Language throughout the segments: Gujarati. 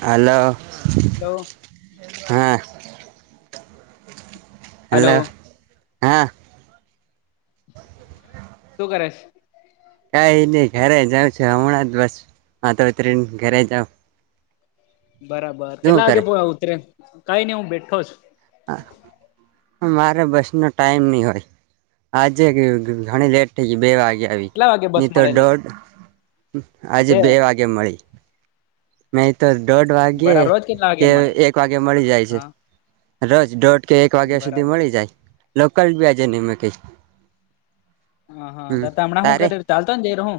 હાલો હાલો હા હલો હેલો હા શું કરશ? કઈ નહી ઘરે જાઉ છ હમણાં જ બસ હ તોત ઘરે જાવ બરાબર શું કેટલા કરે વાગે ઉતરે કઈ નઈ હું બેઠો છ. હા, મારે બસનો ટાઈમ નહીં હોય. આજે ઘણી લેટ થઈ ગઈ, બે વાગે આવી કેટલા વાગે બસ ની તો મળેલી દોઢ આજે બે વાગે મળી. નહી તો દોઢ વાગ્યે બરાબર રોજ કેટલા વાગે કે મળે એક વાગ્યે મળી જાય છે. હા રોજ દોઢ કે એક વાગ્યા સુધી બરાબર મળી જાય, લોકલ બી આજે ને [inaudible] હ હા ત હમણાં શું તારે કરે ચાલતો ને જઈ રહું.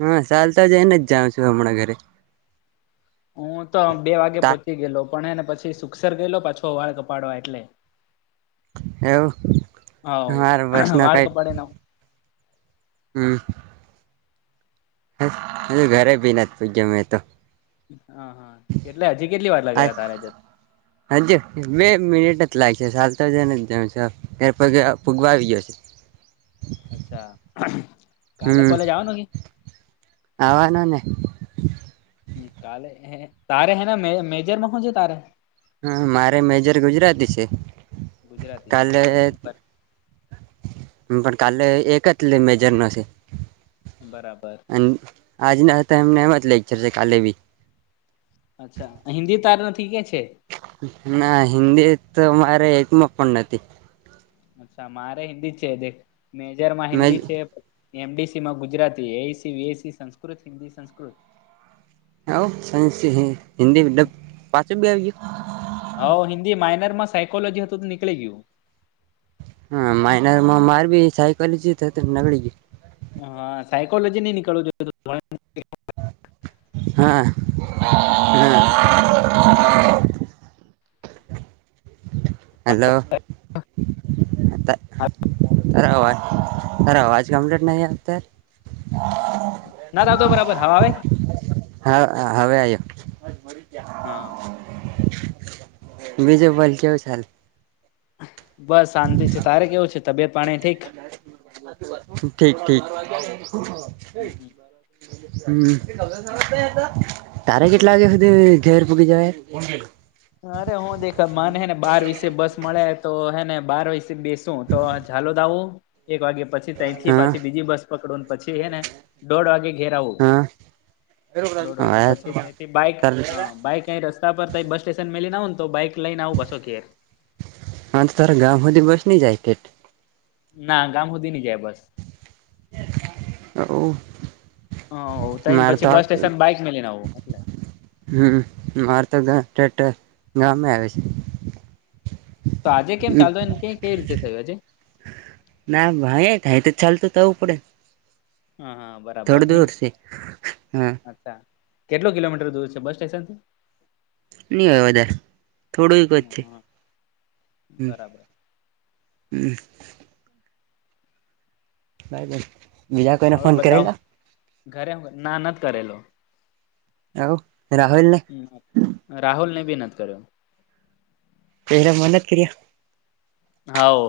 હા, સાલ તો જાયને જાઉં છું હમણા ઘરે, હું તો બે વાગે તા પહોંચી ગે પણ એને પછી સુસર ગયેલો પાછો વાળ કપાડવા એટલે. એવું હ હર વસ ન વાળ કઈ કપાડે ન હમ્મ હ ઘરે બી નથી પૂજ્યો મેં તો, હ હા, કેટલે હજી કેટલી વાર લગાવ્યા તારેાજત હજ બે મિનિટ જ લાગ છે, સાતા જ ત્યારે ફગવા આવી જયોશે. અચ્છા કાલે હમ્મ કોલેજ આવવાનું કે આવવાનુંને કાલે હે તારે હે મેજરમાં છેે, તારે હા મારે મેજર ગુજરાતી છે ગુજરાતી કાલે હા નહી હમ્મ પણ કાલે એક જ લે મેજર નશે. બરાબર. અને આજ નાતા એમને મત લે ચશે કાલે ભી. અચ્છા હિન્દી તાર નથી કે છે. ના હિન્દી તો મારે એકમાં પણ નથી. અચ્છા મારે હિન્દી જ છે દ મેજર માં મે હિન્દી છે. એમડીસી માં ગુજરાતી એસી વસી સંસ્કૃત હિન્દી સંસ્કૃત હ સા હિન્દીલબ પાચો બી આવી. હ હિન્દી માઇનર માં સાયકોલોજી હતું તો નીકળી ગયું. હમ મા મારબી સાઈકલ જત નગડી. હ હા સાયકોલોજી નહી નીકળવું જોઈએ પણ હા હા. હલો. હા. અ અવાજ અ અવાજ કમ્પ્લીટ નહીત.? ના રાતો બરાબર હા આવે.? હ હવે આયો. હા બીજય બલ કેવું ચાલ.? બસ શાંતિ છે તારે કેવું છે તબિયત પાણી ઠીક? ઠીક ઠીક. હમ. તારે કેટલા વાગ્યા સુધી ઘેર પૂગી જવાય.? અરે હું દેખ મને હે ને બાર વિષ બસ મળે તો હે ને બાર વિસે બેસુ. તો ાલો દ આવું એક વાગે પછી તથી હા પાછી બીજી બસ પકડુંને પછી હે ને. દોઢ વાગે ઘેર આવું હા હા દોઢ વાગે પછી તથી બાઈક તાર હ બાઈક. કઈ રસ્તા પર ત બસ સ્ટેશન મેલી નાવ ને તો બાઈક લઈને આવું પાસો ઘેર. આજ તારા ગામ સૂધી બસ ન જાયકે? ના ગામ સુદી ન જાય બસ. ઓહ હ ત મારે પછી તો બસ સ્ટેશન બાઈક મેલીઈને આવું. હમ મારે તો [unintelligible] ગામે આવે છે. તો આજે કેમ ચાલતો હોને કે કઈ રીતે થયું રે? ના ભાઈ થાય તો ચાલતું થવું પડે. હા હા બરાબર થોડું નની. દૂર છે હા કેટલો કિલોમીટર દૂર છે બસ સ્ટેશન થી.? નઈ હોય વધારે થોડું એક જ છે હમ. [unintelligible] બરાબર હમ. બાઈબન. હોર બતાવ ઘરે ના નત કરેલો. આવવ રાહુલ નાને. રાહુલ ને વિનત કર્યો. પરા મનત કર્યા.? હા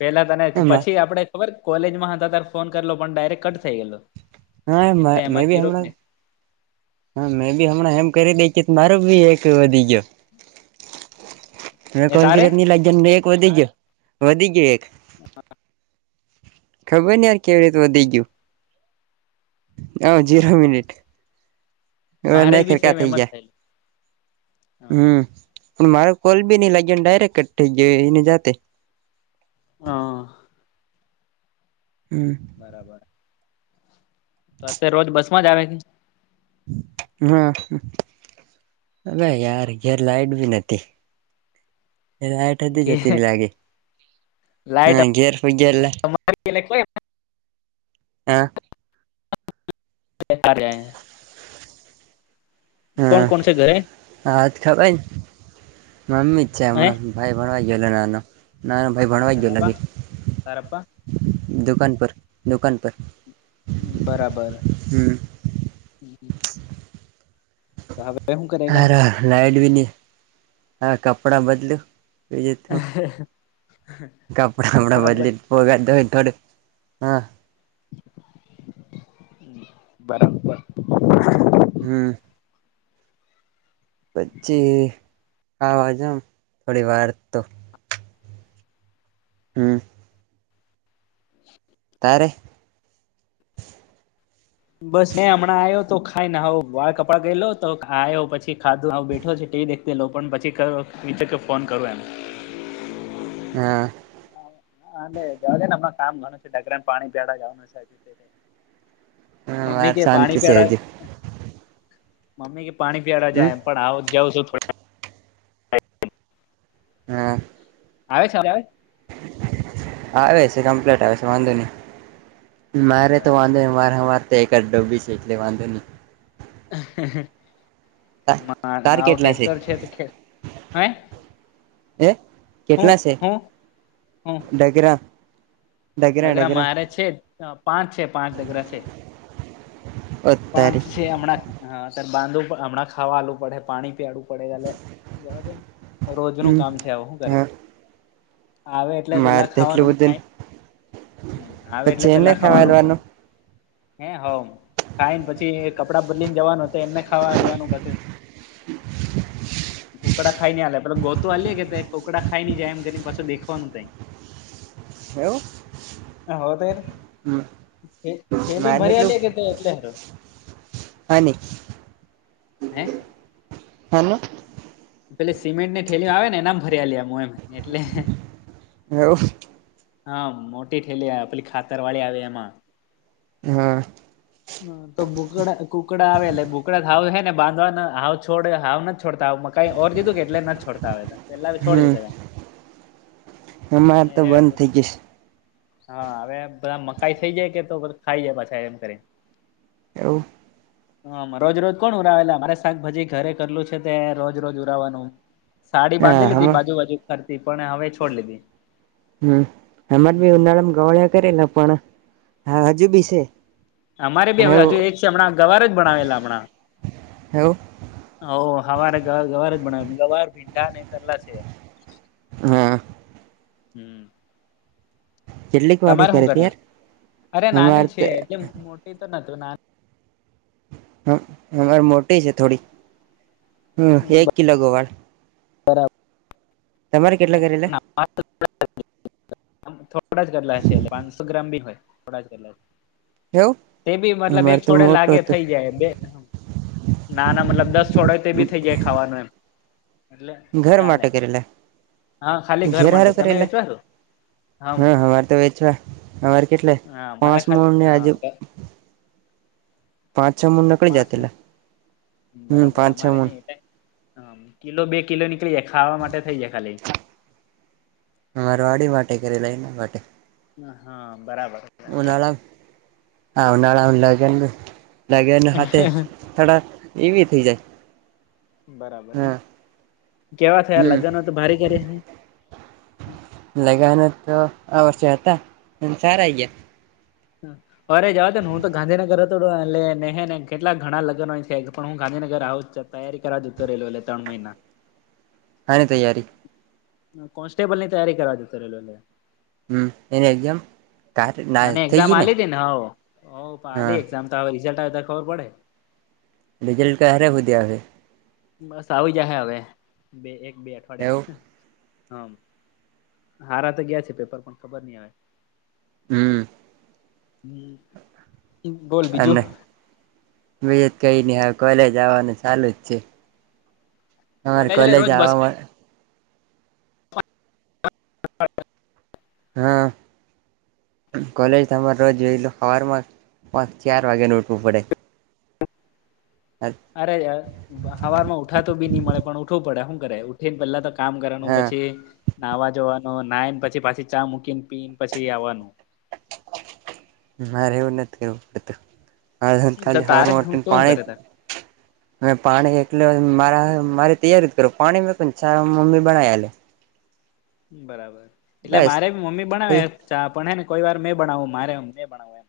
પેલા તને કર્યા પછી આપડે.? ખબર કોલેજમાં હતા તાર ફોન કરેલો પણ ડાયરેક્ટ કટ થઈ ગેલો. હા મે બી હમણા. હા મેં બી હમણાં એમ કરી દે મારો બી એક વધી ગયો. [unintelligible] હ એ કોલ કી તારે રત ન લાગી જ એક વધી ગયો વધી ગયો એક. હ. ખબર ન યાર કેવી રીતે વધી ગયું. હ જીરો મિનિટ હવે મારે ન બી સેમ ફેરકા થઇ એમ જ ગયા. થયેલું હમ પણ મારો કોલ બી નઈ લાગ્યો ડાયરેક્ટ થઈ ગયોને જાતે. હા હમ બરાબર તો રોજ બસ માં જ આવે છે, હમ્મ અને યાર ઘેર લાઈટ બી નથી. લાઈટ ઠધી કે જતીરી લાગે લાઈટ હ ઘેર [unintelligible] [unintelligible] [unintelligible] [unintelligible] કોણ હા કોણ છે ઘરે હાથ ખવાઈ મમ્મી છે, હે હમણાં ભાઈ ભણવા ગયો નાનો નાનો ભાઈ ભણવા અને ગયો તારા લાગે તારા પપ્પા દુકાન પર દુકાન પર હમ્મ બરાબર હમ [unintelligible] [unintelligible] હેમ કરેગા હાર લાઈટ બી નહ કપડાં બદલ્યું [unintelligible] કપડાપડા કપડા બદલી ભગાય થોડું હ બરાબર હમ્મ પછી આવાજોમ થોડી વાર તો, હમ્મ તારે બસ મે હમણાં આવ્યો તો ખાયને હ વાળ કપડા ગઈ લો તો આ પછી ખાધું બેઠો છે ટીવી દેખતી લો પણ પછી મિત તોકે ફોન કરું એમ હા હા જવા જે ને હમના કામ ગણું છે ડગરાને પાણી પડાવા જવાનું છે જ હા મમ્મી વાર કે શાંતિ પાણી છે હજી પ્યાડા મમ્મી કે પાણી પીળવા હમ જાય એમ પણ આવ જાઉં છું થોડ હા આવે છે આવે આવે છે કમ્પ્લીટ આવે છે, વાંધો નહી મારે તો બરાબર વાંધો ન મારે [unintelligible] વાર એક જ ડોબી છે એટલે વાંધો નહીં નહી માર તાર આવું કેટલા છે ટેક્ટર છે હે એ હું કેટલા છે હું હું ડગરા ડગરા મારે છે પાંચ છે, પાંચ ડગરા છે પાંચ અત્યારે છે હમણાં બાંધો હમણાં ખાવાલું પડે પાણી પીળું પડેડાલે જવા દેને રોજ નું હમ કામ છે, આવ શું કરે હા આવે એટલે મારે પેલા તો એટલું ખાવાનું બધું ખાય હ આવે એટલે પછી એને પેલા ખાવાનું ખાવાલવાનું પણ, હે હો ખાઈ ને પછી કપડાં બદલી ને જવાનું એમને ખાવા લવાનું પાછું, [inaudible] કુકડા ખાઈ ને આલેં પેલુ ગોતો આલીય કે કોકડા ખાઈ ઈ જાય એમ કરીને પાછો દેખવાનું તઈ [inaudible] એવું હ તો થેલીમા મારે ભરી એટલું આલી કે તો એટલે [unintelligible] હે હેલો. પેલી સિમેન્ટ ને થેભી આવે ને એનામ ફરિયાલુ એમ એટલે એવુ હા મોટી ઠેલી પેલી ખાતર વાડી આવે એમાં હા હમ્મ તો બૂકડા કૂકડા આવે એટલે ભૂકડાવ છે ને બાંધવાના હાવ છોડ હાવ નથી છોડતા. કઈ ઓર દીધું કે એટલે ન છોડતા હોય. હમ અમારે તો હતા બંધ એ થઇ ગઈશ. હા હવે બધા મકાઈ થઇ જાય કે તોધ ખાઈ જાય પાછા એમ કરી. એવું. [inaudible] હા રોજ રોજ કોણ ઉરાવેલા મારે શાકભાજી ઘરે કરેલું છે તે રોજ રોજ ઉરાવાનું. સાડી હા બાંધી લીધી હમા બાજુ બાજુ ખરતી પણ હવે છોડ લીધી. હમ એમાંરે બી હમ ઉનાળામાં ગવળિયા કરેલા પણ હા હજુ બી છે. અમારે બી પણ હવે એવું હજુ એ છે હમણાં ગવાર જ ભણવેલા હમણાં. એવું હ હવારે ગ ગવાર જ ભણ ગવાર ભીંડા ને કરલા છે. હા. હમ. કેટલીક વાઢી તમારે શું કરે તી કરી યાર લશ અરે અમારે નાની છે તો એટલે મોટી તો ન ના. હમ હર મોટી છે થોડી હમ એક કિલો ગવાર બરાબર. તમારે કેટલા કરેલા. હ [unintelligible] થોડા જ કરલા છે એટલે પાંચસો ગ્રામ બી હોય થોડા જ કરલા. એવું તે બી મતલબ એક અમારે તો છોડે મોટું લાગે હતું થઈ જાય બે. ના ના મતલબ દસ છોડય તે બી થઈ જાય ખાવાનું એમ. એટલે ઘર ચાલે માટે કરેલા. હા ખાલી ઘર ઘેર માં હારું તમે કરેલા વેચવા છો. હમ હા અમારે તો વેચવા અમારે કેટલે હા મારે પાંચ ખાલી મણની હા હજુ. [unintelligible] પાંચ છ મણના કઈ પાંચ ને જાતેલા હમ બરાબર પાંચ છ અમારે મણ. નહી એટલે હમ કિલો બે કિલો નીકળી જાય ખાવા માટે થઇ જાય ખાલી. અમાર વાડી માટે કરેલા એના માટે. હ હા બરાબર. ઉનાળામ આ ઉનાળા લગન હોત ય થડા એવી થઈ જાય. બરાબર ને હા કેવા થયા હમ લગ્નો તો ભારે કરી છે. લગના તો આ વર્ષે હતા સારા આયા. હમ. અરે જવા ત ને હું તો ગાંધીનગર હતો એલેને ને કેટલાક ઘણા લગ્ન છે પણ હું ગાંધીનગર આવું જ. તૈયારી કરવા જતો રયલો ત્રણ મહિના. હાની તૈયારી. કોન્સ્ટેબલની તૈયારી કરવા ગતો રહેલો એટલે. હમ એને એક્ઝામ કાર ના અને થઈ એક્ઝામ ગઈ આલી હતી ને હ પણ હા આ એક્ઝામ તો હવે રિઝલ્ટ આવે ત ખબર પડે. રિઝલ્ટ ક્યારે સુધી આવશે? બસ આવી જાયશે હવે બે એક બે એવું અઠવાડિયા. હમ હારા તો ગયા છે પેપર પણ ખબર નઈ આવે. હમ. હમ. અને બીજું કઈ ન હાલ કોલેજ આવવાનું ચાલુ જ છે. તમાર એટલે કોલેજ રોજ બસ આવવાવામાં [unintelligible] હા. કોલેજ તમારે રોજ જોઈ લો સવારમાં પાંચ ચાર વાગેનું ઉઊઠવું પડે. હ અરે હવામાં ઉઠા તો બી નહી મળે પણ ઉઠવું પડે શું કરે ઉઠી ને પેલા કામ કરવાનું હા પછી નાહવા જવાનું નાયને પછી પાછી ચા મૂકીને પી ને પછી આવવાનું. મારે એવું નથી કરવું પડતું. હ તો ખાલી હવાર તારે મોટ હું તો હું કરે તાર પાણી મે પાણી એકલ મારા મારી તૈયારી કરો પાણી મે પણ છ મમ્મી બનાયી આલે. બરાબર એટલે બસ મારે બી મમ્મી બનાવે ચા પણ હે ને કોઈ વાર મેં બનાવું મારે એમ મેને બનાવવું એમ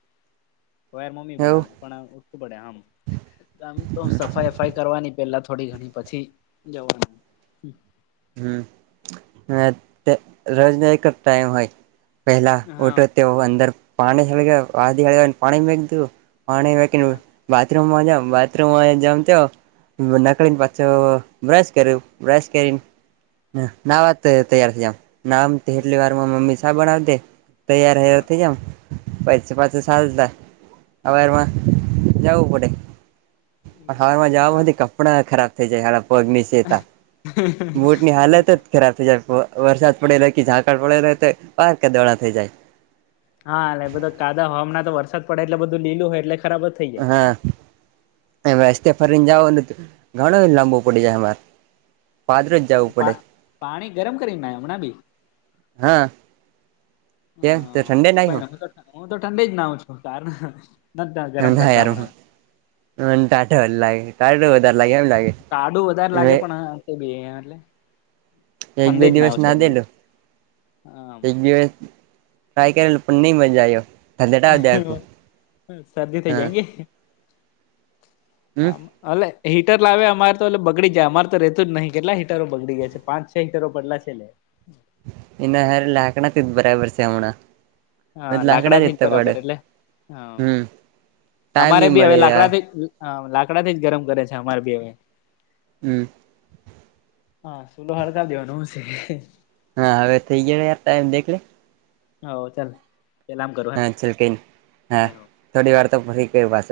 કોઈ વાર મમ્મી એવું બનાવે. પણ ઉઠું બડ્યા આમ-' આમ તો સફાઈ સફાઈ કરવાની પેલા થોડી ઘણી પછી જવાનું. હમ રજ ન કરતા એમ હોય. પહેલા હા ઉઠો તે અંદર પાણી હળ આ હળ પાણી મે દું પાણીકી હા બાથરૂમ બાથરૂમ જામ નકલીને પાછો બ્રશ કરી બ્રશ કરીને ના વાત તૈયાર થમ નામટલી વાર મમ્મી સાા બનાાવ દે તૈયાર હૈયા હા થઈ જાવ. પછ પાછ સાતા અવેમાં જવું પડે. હાલમાં જવા બરાબર કપડા ખરાબ થઈ જાય હ પગની સેતા. મોૂડ ની હાલત જ ખરાબ થઈ જાય વરસાદ પડેલો કે ઝાંળ પડેલો હો તો બહ કે દોડા થઈ જાય. હા એલે બધા કાદા હવાના તો વરસાદ પડે એટલે બધું લીલું હોય એટલે ખરાબ જ-' થઈ જાય. હા એ રસ્તે ફરીને જાવને ઘણો લાંબો પડી જાય અમારે પાદરો જ અચ્છા જવું તો પા પડે પાણી ગરમ કરી નામણા ભી-' હા કે હા હું ઠંડે તો નહી કઈ હો? હું તો હું તો ઠંડી જ નાઉ છું કારણ. નાર હ ટાઢ લાગે ટાઢ વધારે લાગે એમ લાગે તાડું વધારે લાગે પણી એટલે એક ફંડે બે જ ના આવ દિવસ છો હજી દેલું એક દિવસ ટ્રાય કરેલ પણ નહી મજા આવ્યો-' ધંધેટાવ દે આખું શરદી થઈ હા જાય ગ આ? હમ અ હીટર લાવે અમારે તો એલે બગડી જાય અમારે તો ર રહેતું જ નહીિ કેટલા હીટરો બગડી ગયા છે પાંચ છ હીટરો પડલા છે એટલે ના હાર લ હાકણા તી બરાબર સવણા. હા લાકડા થી જ બરાબર એટલે હા હમ ટાઈમ અમારે બી હવે મળી લાકડા રહ્યા થી જ હા લાકડા થી જ ગરમ કરે છે અમારે ભી હવે હમ હા સુલો હળતા દીવાનું સ હા હવે થઇ ગયા યાર ટાઈમ દેખ લે? હ ચાલ પેલામ હા કરવાનું છખ હ થોડી વાર તો ફરી કર બસ